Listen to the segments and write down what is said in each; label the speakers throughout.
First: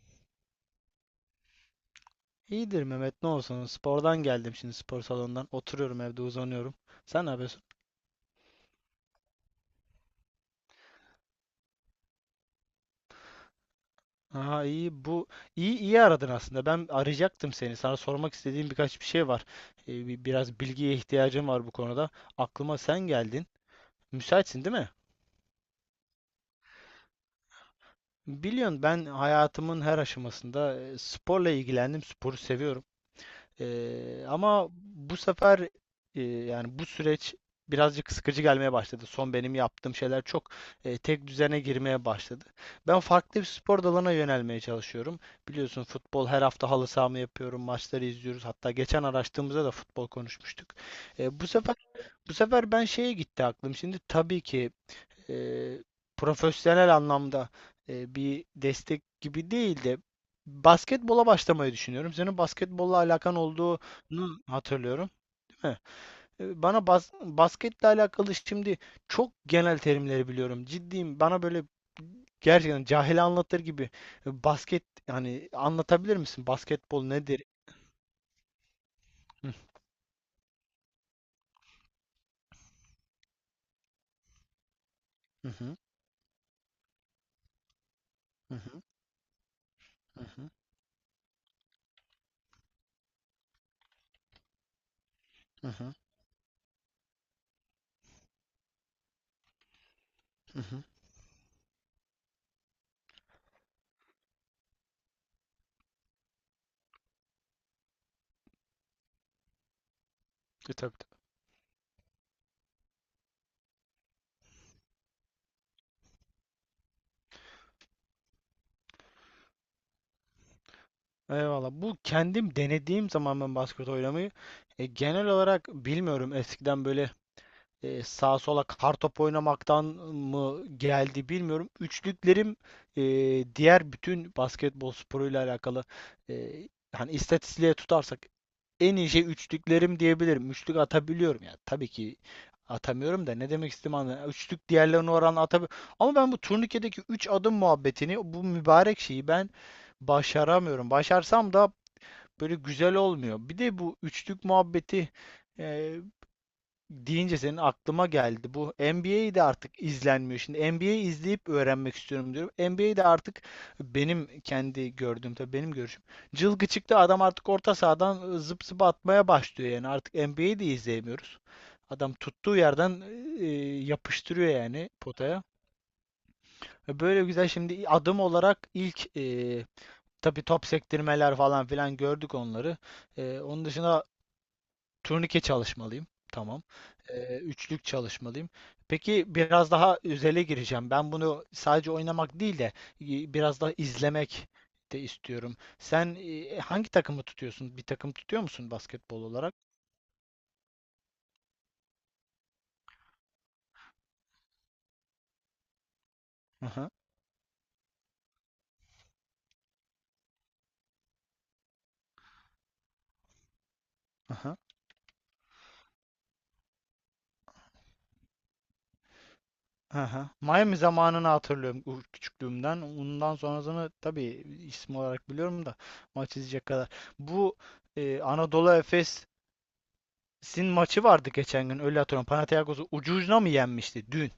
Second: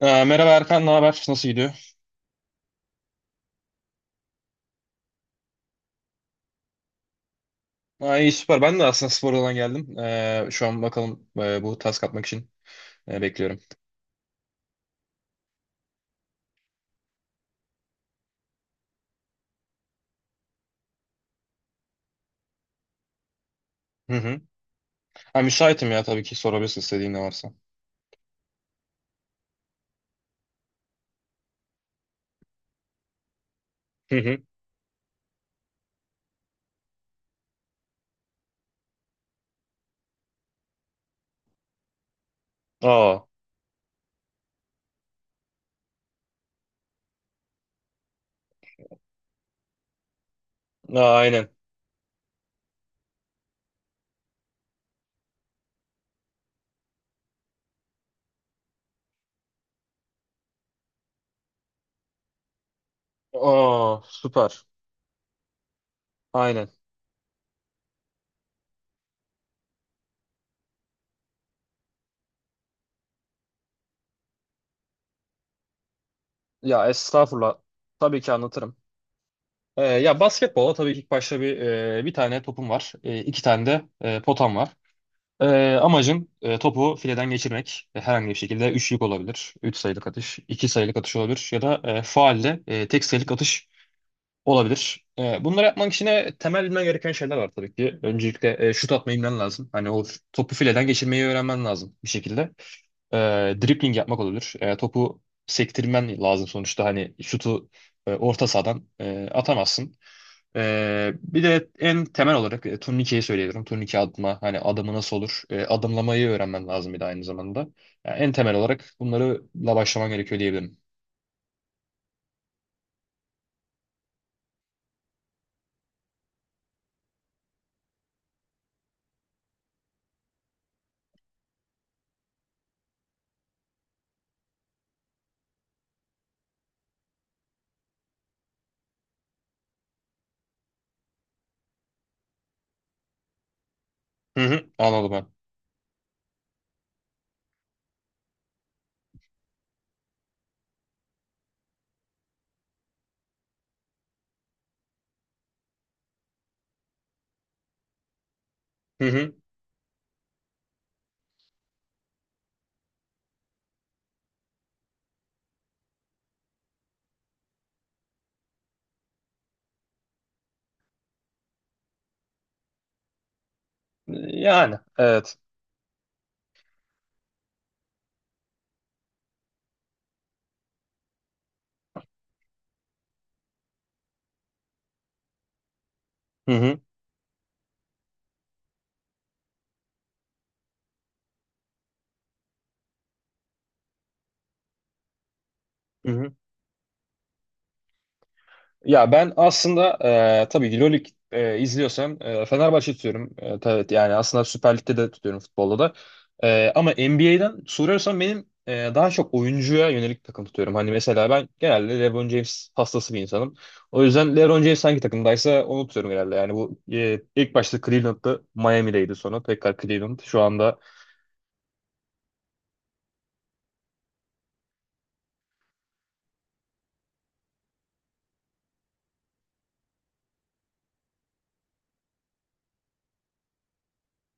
Speaker 1: Merhaba Erkan, ne haber? Nasıl gidiyor?
Speaker 2: İyidir Mehmet, ne olsun, spordan geldim şimdi, spor salonundan, oturuyorum evde, uzanıyorum. Sen ne yapıyorsun?
Speaker 1: Aa, iyi süper. Ben de aslında spordan geldim. Şu an bakalım, bu task atmak için bekliyorum.
Speaker 2: Aha, iyi, bu iyi aradın aslında, ben arayacaktım seni, sana sormak istediğim birkaç bir şey var. Biraz bilgiye ihtiyacım var bu konuda, aklıma sen geldin,
Speaker 1: Hı hı.
Speaker 2: müsaitsin değil mi?
Speaker 1: Ha, Müsaitim ya, tabii ki sorabilirsin, istediğin ne varsa.
Speaker 2: Biliyorsun, ben hayatımın her aşamasında sporla ilgilendim, sporu seviyorum.
Speaker 1: Hı
Speaker 2: Ee,
Speaker 1: hı.
Speaker 2: ama bu sefer, yani bu süreç birazcık sıkıcı gelmeye başladı. Son benim yaptığım şeyler çok tek düzene girmeye başladı. Ben
Speaker 1: Aa,
Speaker 2: farklı bir spor dalına yönelmeye çalışıyorum. Biliyorsun, futbol her hafta halı sahamı yapıyorum, maçları izliyoruz. Hatta geçen araştığımızda da futbol konuşmuştuk. E, bu
Speaker 1: aynen.
Speaker 2: sefer bu sefer ben şeye gitti aklım. Şimdi tabii ki e, profesyonel anlamda, bir destek gibi değil de, basketbola başlamayı düşünüyorum. Senin basketbolla alakan
Speaker 1: Aa,
Speaker 2: olduğunu
Speaker 1: süper.
Speaker 2: hatırlıyorum, değil mi? E,
Speaker 1: Aynen.
Speaker 2: Bana basketle alakalı şimdi, çok genel terimleri biliyorum. Ciddiyim. Bana böyle gerçekten cahil anlatır gibi, basket yani anlatabilir misin?
Speaker 1: Ya
Speaker 2: Basketbol nedir?
Speaker 1: estağfurullah. Tabii ki anlatırım.
Speaker 2: Hı
Speaker 1: Ya basketbola tabii ki ilk başta bir bir tane topum var. İki tane de potam var. Ee,
Speaker 2: hı,
Speaker 1: amacım topu fileden geçirmek. E, herhangi bir
Speaker 2: hı
Speaker 1: şekilde üçlük olabilir. Üç sayılık
Speaker 2: hı,
Speaker 1: atış,
Speaker 2: hı
Speaker 1: iki sayılık atış olabilir. Ya da faulle tek sayılık atış olabilir. Bunları
Speaker 2: hı, hı
Speaker 1: yapmak için temel bilmen gereken şeyler var tabii ki. Öncelikle şut atmayı bilmen lazım. Hani o topu
Speaker 2: hı. Hı.
Speaker 1: fileden geçirmeyi öğrenmen lazım bir şekilde. E, dribbling yapmak olabilir. Topu sektirmen lazım sonuçta. Hani şutu orta sahadan atamazsın.
Speaker 2: E, tabii.
Speaker 1: Bir de en temel olarak turnikeyi söyleyebilirim. Turnike atma, hani adımı nasıl olur? Adımlamayı öğrenmen lazım bir de aynı zamanda. Yani en temel olarak bunlarla başlaman gerekiyor diyebilirim.
Speaker 2: Eyvallah. Bu kendim denediğim zaman ben basket oynamayı genel olarak bilmiyorum, eskiden böyle sağa sola kartop oynamaktan mı geldi bilmiyorum. Üçlüklerim, e, diğer bütün basketbol sporuyla alakalı, e, hani istatistiğe tutarsak en iyi şey üçlüklerim diyebilirim. Üçlük atabiliyorum yani. Tabii ki atamıyorum da, ne demek istediğimi anlıyorum.
Speaker 1: Hı
Speaker 2: Üçlük
Speaker 1: hı,
Speaker 2: diğerlerine
Speaker 1: anladım ben.
Speaker 2: oranla atabiliyorum. Ama ben bu turnikedeki üç adım muhabbetini, bu mübarek şeyi ben başaramıyorum. Başarsam da böyle güzel olmuyor. Bir de bu üçlük muhabbeti e, deyince senin aklıma geldi. Bu
Speaker 1: Hı hı.
Speaker 2: NBA'yi de artık izlenmiyor. Şimdi NBA'yi izleyip öğrenmek istiyorum diyorum. NBA'de artık, benim kendi gördüğüm tabii, benim görüşüm. Cılgı çıktı adam, artık orta sahadan zıp zıp atmaya başlıyor yani. Artık NBA'yi de izleyemiyoruz. Adam tuttuğu yerden e, yapıştırıyor
Speaker 1: Yani
Speaker 2: yani
Speaker 1: evet.
Speaker 2: potaya. Böyle güzel, şimdi adım olarak ilk, tabii top sektirmeler falan filan gördük onları. Onun dışında turnike çalışmalıyım.
Speaker 1: Hı
Speaker 2: Tamam.
Speaker 1: hı.
Speaker 2: Üçlük çalışmalıyım. Peki biraz daha özele gireceğim. Ben bunu sadece oynamak değil de, e, biraz daha izlemek de istiyorum.
Speaker 1: Hı
Speaker 2: Sen
Speaker 1: hı.
Speaker 2: hangi takımı tutuyorsun? Bir takım tutuyor musun
Speaker 1: Ya
Speaker 2: basketbol
Speaker 1: ben
Speaker 2: olarak?
Speaker 1: aslında tabii ki LoL Lig, izliyorsam Fenerbahçe tutuyorum. E, tabii yani aslında Süper Lig'de de tutuyorum, futbolda da. Ama
Speaker 2: Aha,
Speaker 1: NBA'den soruyorsan benim daha çok oyuncuya yönelik takım tutuyorum. Hani mesela ben genelde LeBron James hastası bir insanım. O yüzden
Speaker 2: aha,
Speaker 1: LeBron James hangi takımdaysa onu tutuyorum genelde. Yani bu ilk başta Cleveland'da, Miami'deydi, sonra tekrar Cleveland.
Speaker 2: aha.
Speaker 1: Şu
Speaker 2: Miami
Speaker 1: anda
Speaker 2: zamanını hatırlıyorum, küçüklüğümden. Ondan sonrasını tabii isim olarak biliyorum da, maç izleyecek kadar. Bu Anadolu Efes'in maçı vardı geçen gün. Öyle hatırlıyorum. Panathinaikos'u ucu ucuna mı yenmişti dün?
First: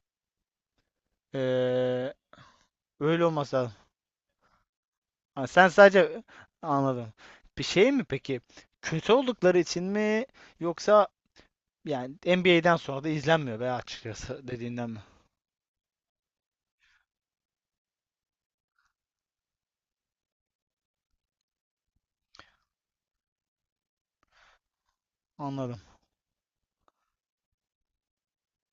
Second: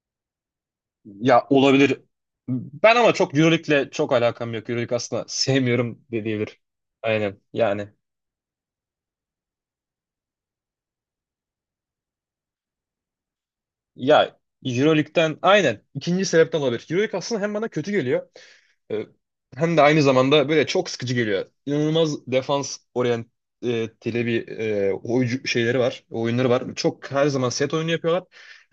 Speaker 1: ya olabilir.
Speaker 2: Ee,
Speaker 1: Ben ama
Speaker 2: öyle
Speaker 1: çok
Speaker 2: olması lazım.
Speaker 1: EuroLeague'le çok alakam yok. EuroLeague aslında
Speaker 2: Ha, sen
Speaker 1: sevmiyorum
Speaker 2: sadece,
Speaker 1: de diyebilir.
Speaker 2: anladım.
Speaker 1: Aynen
Speaker 2: Bir
Speaker 1: yani.
Speaker 2: şey mi peki? Kötü oldukları için mi, yoksa yani NBA'den sonra da izlenmiyor be
Speaker 1: Ya
Speaker 2: açıkçası dediğinden mi?
Speaker 1: Euroleague'den aynen ikinci sebepten olabilir. Euroleague aslında hem bana kötü geliyor, e, hem de aynı zamanda böyle çok sıkıcı geliyor. İnanılmaz defans oryanteli bir oyuncu şeyleri
Speaker 2: Anladım.
Speaker 1: var, oyunları var. Çok her zaman set oyunu yapıyorlar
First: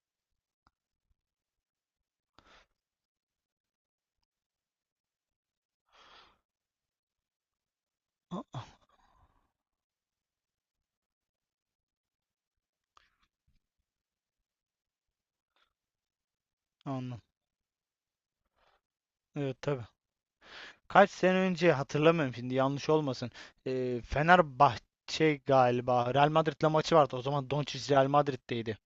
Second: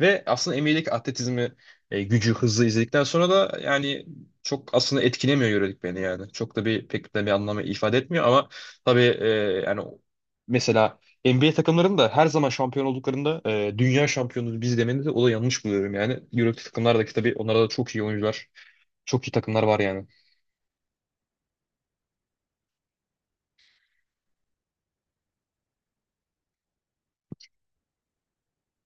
Speaker 1: ve aslında NBA'deki atletizmi, gücü, hızı izledikten sonra da yani çok aslında etkilemiyor yörelik beni yani. Çok da bir pek de bir anlamı ifade etmiyor ama
Speaker 2: A-
Speaker 1: tabii yani mesela NBA takımlarının da her zaman şampiyon olduklarında dünya şampiyonu biz demeni de, o da yanlış buluyorum yani. Euroleague takımlardaki
Speaker 2: Anladım.
Speaker 1: tabii onlarda da çok iyi oyuncular, çok iyi
Speaker 2: Evet,
Speaker 1: takımlar var
Speaker 2: tabii.
Speaker 1: yani.
Speaker 2: Kaç sene önce hatırlamıyorum şimdi, yanlış olmasın. Fenerbahçe galiba Real Madrid'le maçı vardı. O zaman Doncic Real Madrid'deydi.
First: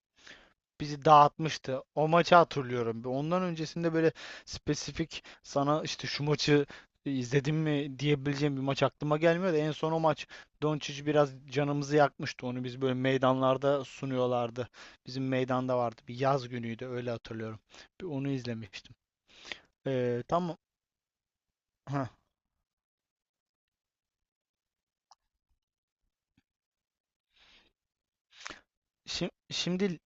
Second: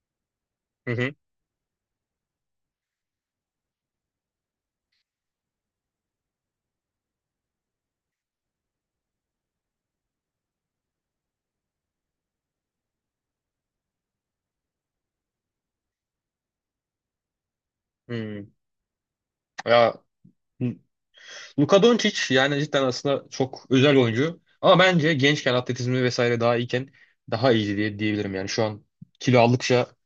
Speaker 1: Hı
Speaker 2: Bizi
Speaker 1: hı.
Speaker 2: dağıtmıştı. O maçı hatırlıyorum. Ondan öncesinde böyle spesifik sana işte şu maçı izledim mi diyebileceğim bir maç aklıma gelmiyor da, en son o maç Doncic biraz canımızı yakmıştı. Onu biz böyle meydanlarda sunuyorlardı. Bizim meydanda vardı. Bir yaz günüydü, öyle hatırlıyorum. Bir onu
Speaker 1: Hı.
Speaker 2: izlemiştim.
Speaker 1: Ya
Speaker 2: Tam
Speaker 1: Luka
Speaker 2: ha,
Speaker 1: Doncic yani cidden aslında çok özel oyuncu. Ama bence gençken atletizmi vesaire daha iyiken daha iyiydi diye diyebilirim yani. Şu an kilo aldıkça
Speaker 2: şimdi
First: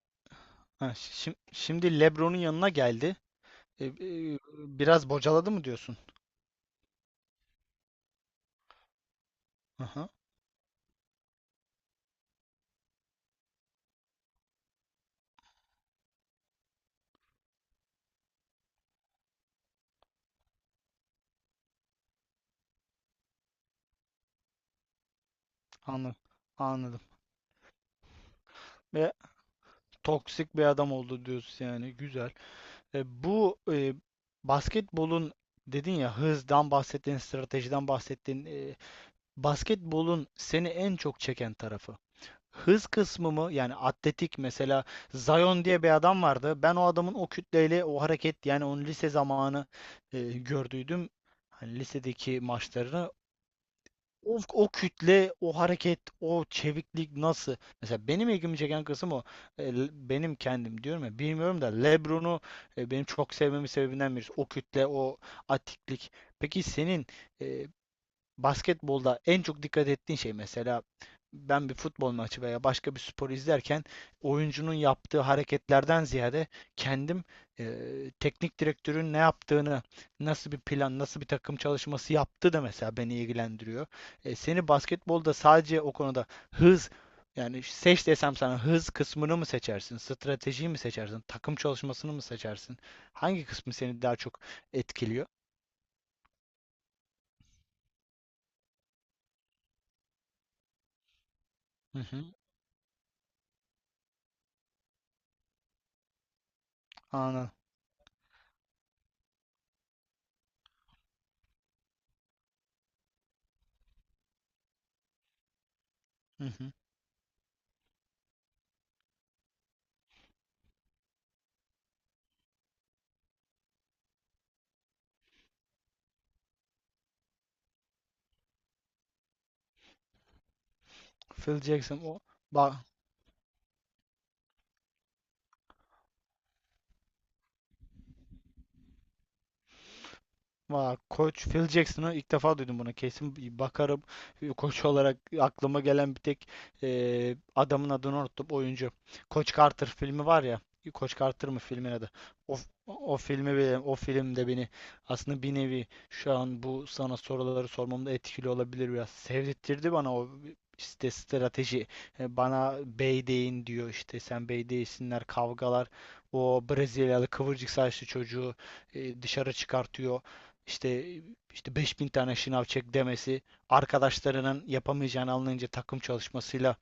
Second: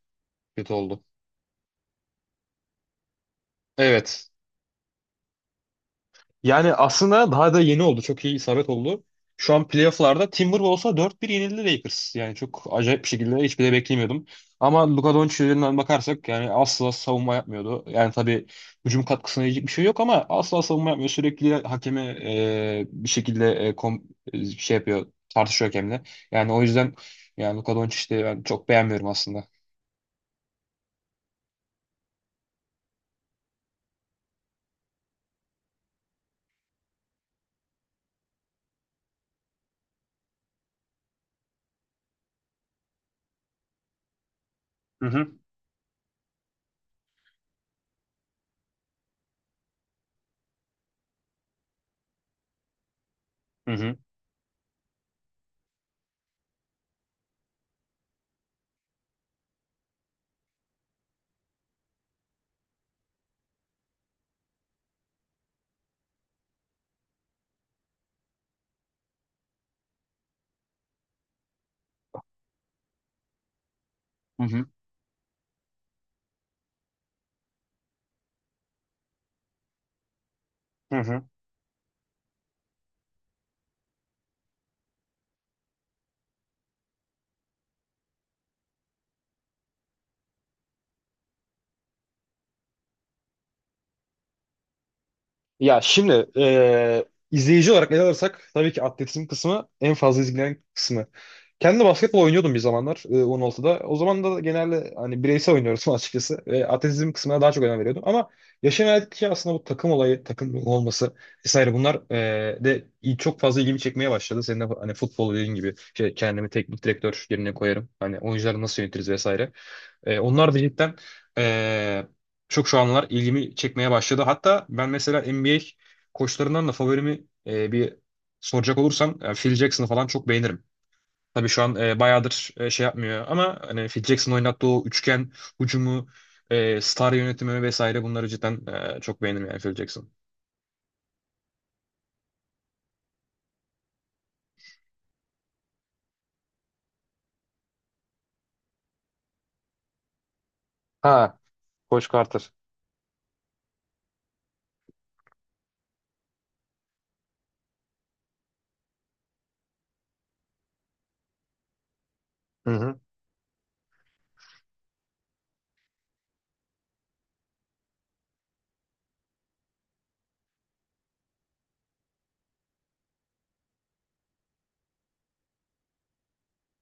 Speaker 1: kötü
Speaker 2: ha,
Speaker 1: oldu.
Speaker 2: şimdi LeBron'un yanına geldi. Ee,
Speaker 1: Evet.
Speaker 2: e, biraz bocaladı mı diyorsun?
Speaker 1: Yani aslında daha da yeni oldu. Çok iyi isabet oldu. Şu an
Speaker 2: Aha,
Speaker 1: playoff'larda Timberwolves'a 4-1 yenildi Lakers. Yani çok acayip bir şekilde, hiçbir de beklemiyordum. Ama Luka Doncic'den bakarsak yani asla savunma yapmıyordu. Yani tabii hücum katkısına yiyecek bir şey yok ama asla savunma yapmıyor. Sürekli hakeme bir şekilde şey yapıyor, tartışıyor hakemle.
Speaker 2: anladım.
Speaker 1: Yani o yüzden
Speaker 2: Anladım.
Speaker 1: yani Luka Doncic'i de ben çok beğenmiyorum
Speaker 2: Ee,
Speaker 1: aslında.
Speaker 2: Toksik bir adam oldu diyorsun yani. Güzel. Bu, basketbolun dedin ya, hızdan bahsettin, stratejiden bahsettin. Basketbolun seni en çok çeken tarafı. Hız kısmı mı? Yani atletik mesela,
Speaker 1: Hı hı.
Speaker 2: Zion diye bir adam vardı. Ben o adamın o kütleyle, o hareket yani onun lise zamanı gördüydüm. Hani lisedeki maçlarını,
Speaker 1: Hı hı.
Speaker 2: o kütle, o hareket, o çeviklik nasıl? Mesela benim ilgimi çeken kısım o. Benim kendim diyorum ya bilmiyorum da, LeBron'u benim çok sevmemin sebebinden birisi. O kütle, o atiklik. Peki senin e, basketbolda en çok dikkat ettiğin şey mesela, ben bir futbol maçı veya başka bir spor izlerken,
Speaker 1: Hı hı.
Speaker 2: oyuncunun yaptığı hareketlerden ziyade, kendim e, teknik direktörün ne yaptığını, nasıl bir
Speaker 1: Hı
Speaker 2: plan, nasıl
Speaker 1: hı.
Speaker 2: bir takım çalışması yaptığı da mesela beni ilgilendiriyor. Seni basketbolda sadece o konuda, hız yani seç desem sana, hız kısmını mı seçersin, stratejiyi mi seçersin, takım çalışmasını mı seçersin? Hangi kısmı seni daha çok etkiliyor?
Speaker 1: Şimdi izleyici olarak ele alırsak tabii ki atletizm kısmı en fazla izlenen kısmı. Kendi
Speaker 2: Hı
Speaker 1: basketbol
Speaker 2: hı,
Speaker 1: oynuyordum bir zamanlar 16'da. O zaman da genelde hani bireysel oynuyoruz açıkçası. Ve atletizm kısmına
Speaker 2: anladım.
Speaker 1: daha çok önem veriyordum. Ama yaşım ilerledikçe aslında bu takım olayı, takım olması vesaire bunlar çok fazla ilgimi çekmeye başladı. Senin de hani futbol dediğin gibi şey,
Speaker 2: Hı
Speaker 1: kendimi
Speaker 2: hı.
Speaker 1: teknik direktör yerine koyarım. Hani oyuncuları nasıl yönetiriz vesaire. Onlar da cidden e, çok şu anlar ilgimi çekmeye başladı. Hatta ben mesela NBA koçlarından da favorimi bir soracak olursam Phil Jackson'ı falan çok beğenirim. Tabii
Speaker 2: Phil
Speaker 1: şu an
Speaker 2: Jackson o.
Speaker 1: bayağıdır
Speaker 2: Bak,
Speaker 1: şey yapmıyor ama hani Phil Jackson oynattığı o üçgen hücumu, star yönetimi vesaire bunları cidden çok beğenirim yani Phil Jackson.
Speaker 2: vay, Koç Phil Jackson'ı ilk defa duydum bunu. Kesin bir bakarım. Koç olarak aklıma gelen bir tek, adamın adını unuttum. Oyuncu. Koç Carter filmi var ya. Koç
Speaker 1: Ha,
Speaker 2: Carter mı filmin
Speaker 1: Coach
Speaker 2: adı?
Speaker 1: Carter.
Speaker 2: O, o filmi bile, o filmde beni aslında bir nevi, şu an bu sana soruları sormamda etkili olabilir biraz. Sevdirtti bana o, işte strateji. E,
Speaker 1: Hı
Speaker 2: Bana
Speaker 1: hı.
Speaker 2: bey deyin diyor işte, sen bey değilsinler, kavgalar. O Brezilyalı kıvırcık saçlı çocuğu dışarı çıkartıyor, işte işte 5.000 tane şınav çek demesi, arkadaşlarının yapamayacağını anlayınca takım çalışmasıyla,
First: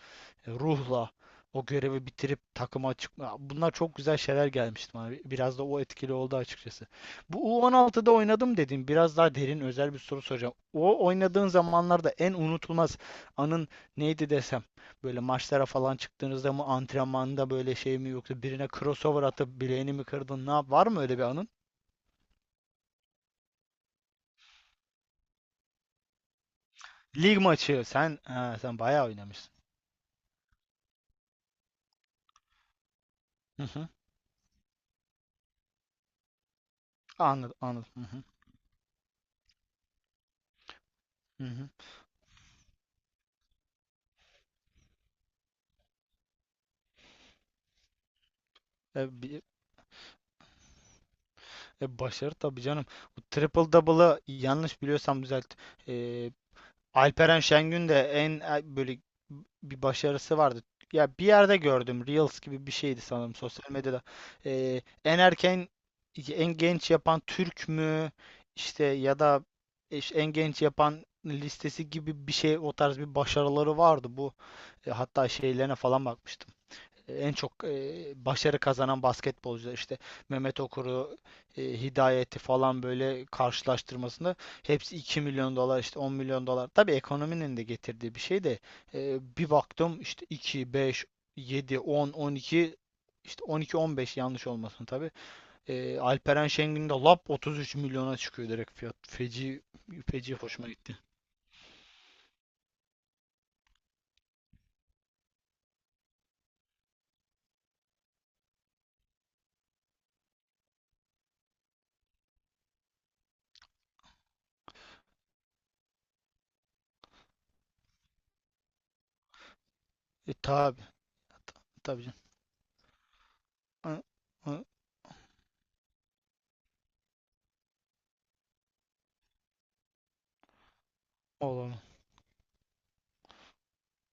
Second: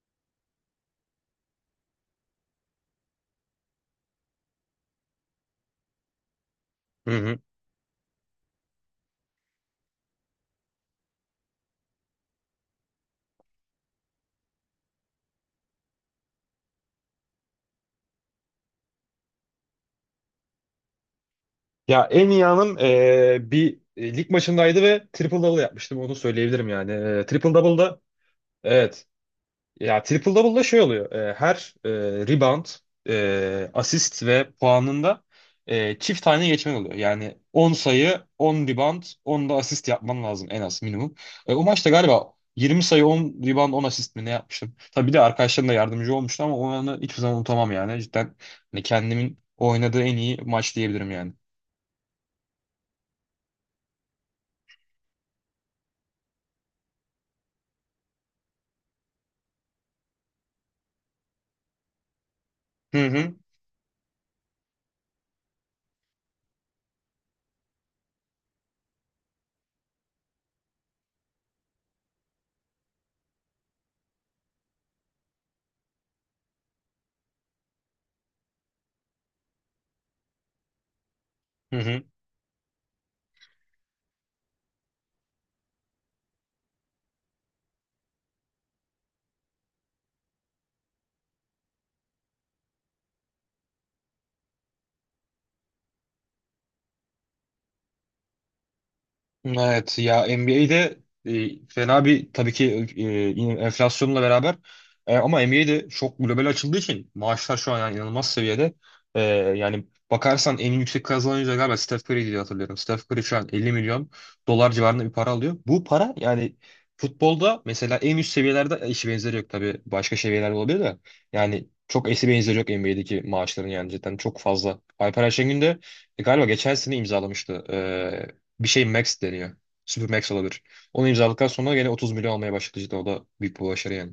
Speaker 2: ruhla o görevi bitirip takıma çıkma. Bunlar çok güzel şeyler gelmişti bana. Biraz da o etkili oldu açıkçası.
Speaker 1: Hı hı.
Speaker 2: Bu U16'da oynadım dedim. Biraz daha derin, özel bir soru soracağım. O oynadığın zamanlarda en unutulmaz anın neydi desem? Böyle maçlara falan çıktığınızda mı, antrenmanda böyle şey mi, yoksa birine crossover atıp bileğini mi kırdın? Var mı öyle bir anın?
Speaker 1: Ya en iyi anım bir lig maçındaydı ve triple double yapmıştım, onu söyleyebilirim yani. E,
Speaker 2: Lig
Speaker 1: triple
Speaker 2: maçı.
Speaker 1: double'da
Speaker 2: Sen ha, sen
Speaker 1: evet.
Speaker 2: bayağı oynamışsın.
Speaker 1: Ya triple double'da şey oluyor. Her rebound,
Speaker 2: Hı hı.
Speaker 1: asist ve puanında çift tane geçmen oluyor. Yani
Speaker 2: Anladım,
Speaker 1: 10
Speaker 2: anladım. Hı
Speaker 1: sayı,
Speaker 2: hı.
Speaker 1: 10 rebound, 10 da asist yapman lazım en az minimum.
Speaker 2: Hı
Speaker 1: E, o
Speaker 2: hı.
Speaker 1: maçta galiba 20 sayı, 10 rebound, 10 asist mi ne yapmıştım? Tabii bir de arkadaşlarım da yardımcı olmuştu ama o anı hiçbir zaman unutamam yani. Cidden hani
Speaker 2: E,
Speaker 1: kendimin
Speaker 2: bir-
Speaker 1: oynadığı en iyi maç diyebilirim yani.
Speaker 2: başarı tabii canım. Bu triple double'ı yanlış biliyorsam düzelt. E, Alperen Şengün de en, böyle bir başarısı vardı. Ya bir yerde gördüm. Reels gibi bir şeydi
Speaker 1: Hı hı.
Speaker 2: sanırım, sosyal medyada. En erken, en genç yapan Türk mü işte, ya da işte en genç yapan listesi gibi bir şey, o tarz bir başarıları vardı bu. Hatta şeylerine falan bakmıştım. En çok başarı kazanan basketbolcular işte, Mehmet Okur'u,
Speaker 1: Hı hı.
Speaker 2: Hidayet'i falan böyle karşılaştırmasında, hepsi 2 milyon dolar, işte 10 milyon dolar. Tabii ekonominin de getirdiği bir şey de, bir baktım işte iki, beş, yedi, 10, 12, işte 12, 15, yanlış olmasın tabii. Alperen Şengün de lap 33 milyona çıkıyor direkt fiyat. Feci,
Speaker 1: Evet ya
Speaker 2: feci hoşuma
Speaker 1: NBA'de
Speaker 2: gitti.
Speaker 1: fena bir tabii ki yine enflasyonla beraber ama NBA'de çok global açıldığı için maaşlar şu an yani inanılmaz seviyede. E, yani bakarsan en yüksek kazanan oyuncu da galiba Steph Curry diye hatırlıyorum. Steph Curry şu an 50 milyon dolar civarında bir para alıyor. Bu para yani futbolda mesela en üst seviyelerde eşi benzeri yok, tabii başka
Speaker 2: E,
Speaker 1: seviyelerde olabilir
Speaker 2: tabii
Speaker 1: de, yani
Speaker 2: tabii
Speaker 1: çok
Speaker 2: canım.
Speaker 1: eşi benzeri yok NBA'deki maaşların yani
Speaker 2: Hı,
Speaker 1: cidden çok
Speaker 2: hı.
Speaker 1: fazla. Alper Ayşengün de galiba geçen sene imzalamıştı bir şey Max deniyor. Super Max olabilir. Onu imzaladıktan
Speaker 2: Olur.
Speaker 1: sonra gene 30 milyon almaya başladı cidden. O da büyük bir başarı yani.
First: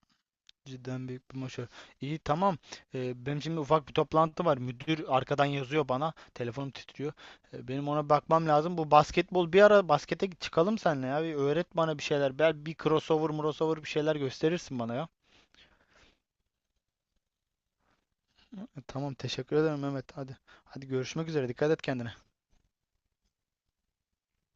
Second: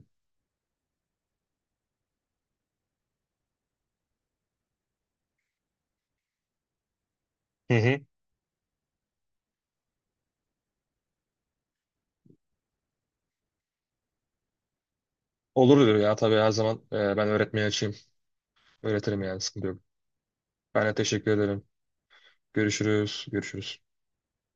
Speaker 2: Cidden büyük bir başarı. İyi, tamam. Benim şimdi ufak bir toplantı var. Müdür arkadan yazıyor bana. Telefonum titriyor. Ee,
Speaker 1: Hı
Speaker 2: benim
Speaker 1: hı.
Speaker 2: ona bakmam lazım. Bu basketbol, bir ara baskete çıkalım seninle ya. Bir öğret bana bir şeyler. Bir crossover, bir şeyler gösterirsin bana ya.
Speaker 1: Olur ya, tabii, her zaman ben öğretmeye açayım.
Speaker 2: Tamam,
Speaker 1: Öğretirim yani,
Speaker 2: teşekkür
Speaker 1: sıkıntı yok.
Speaker 2: ederim Mehmet. Hadi.
Speaker 1: Ben
Speaker 2: Hadi
Speaker 1: de
Speaker 2: görüşmek
Speaker 1: teşekkür
Speaker 2: üzere.
Speaker 1: ederim.
Speaker 2: Dikkat et kendine.
Speaker 1: Görüşürüz. Görüşürüz.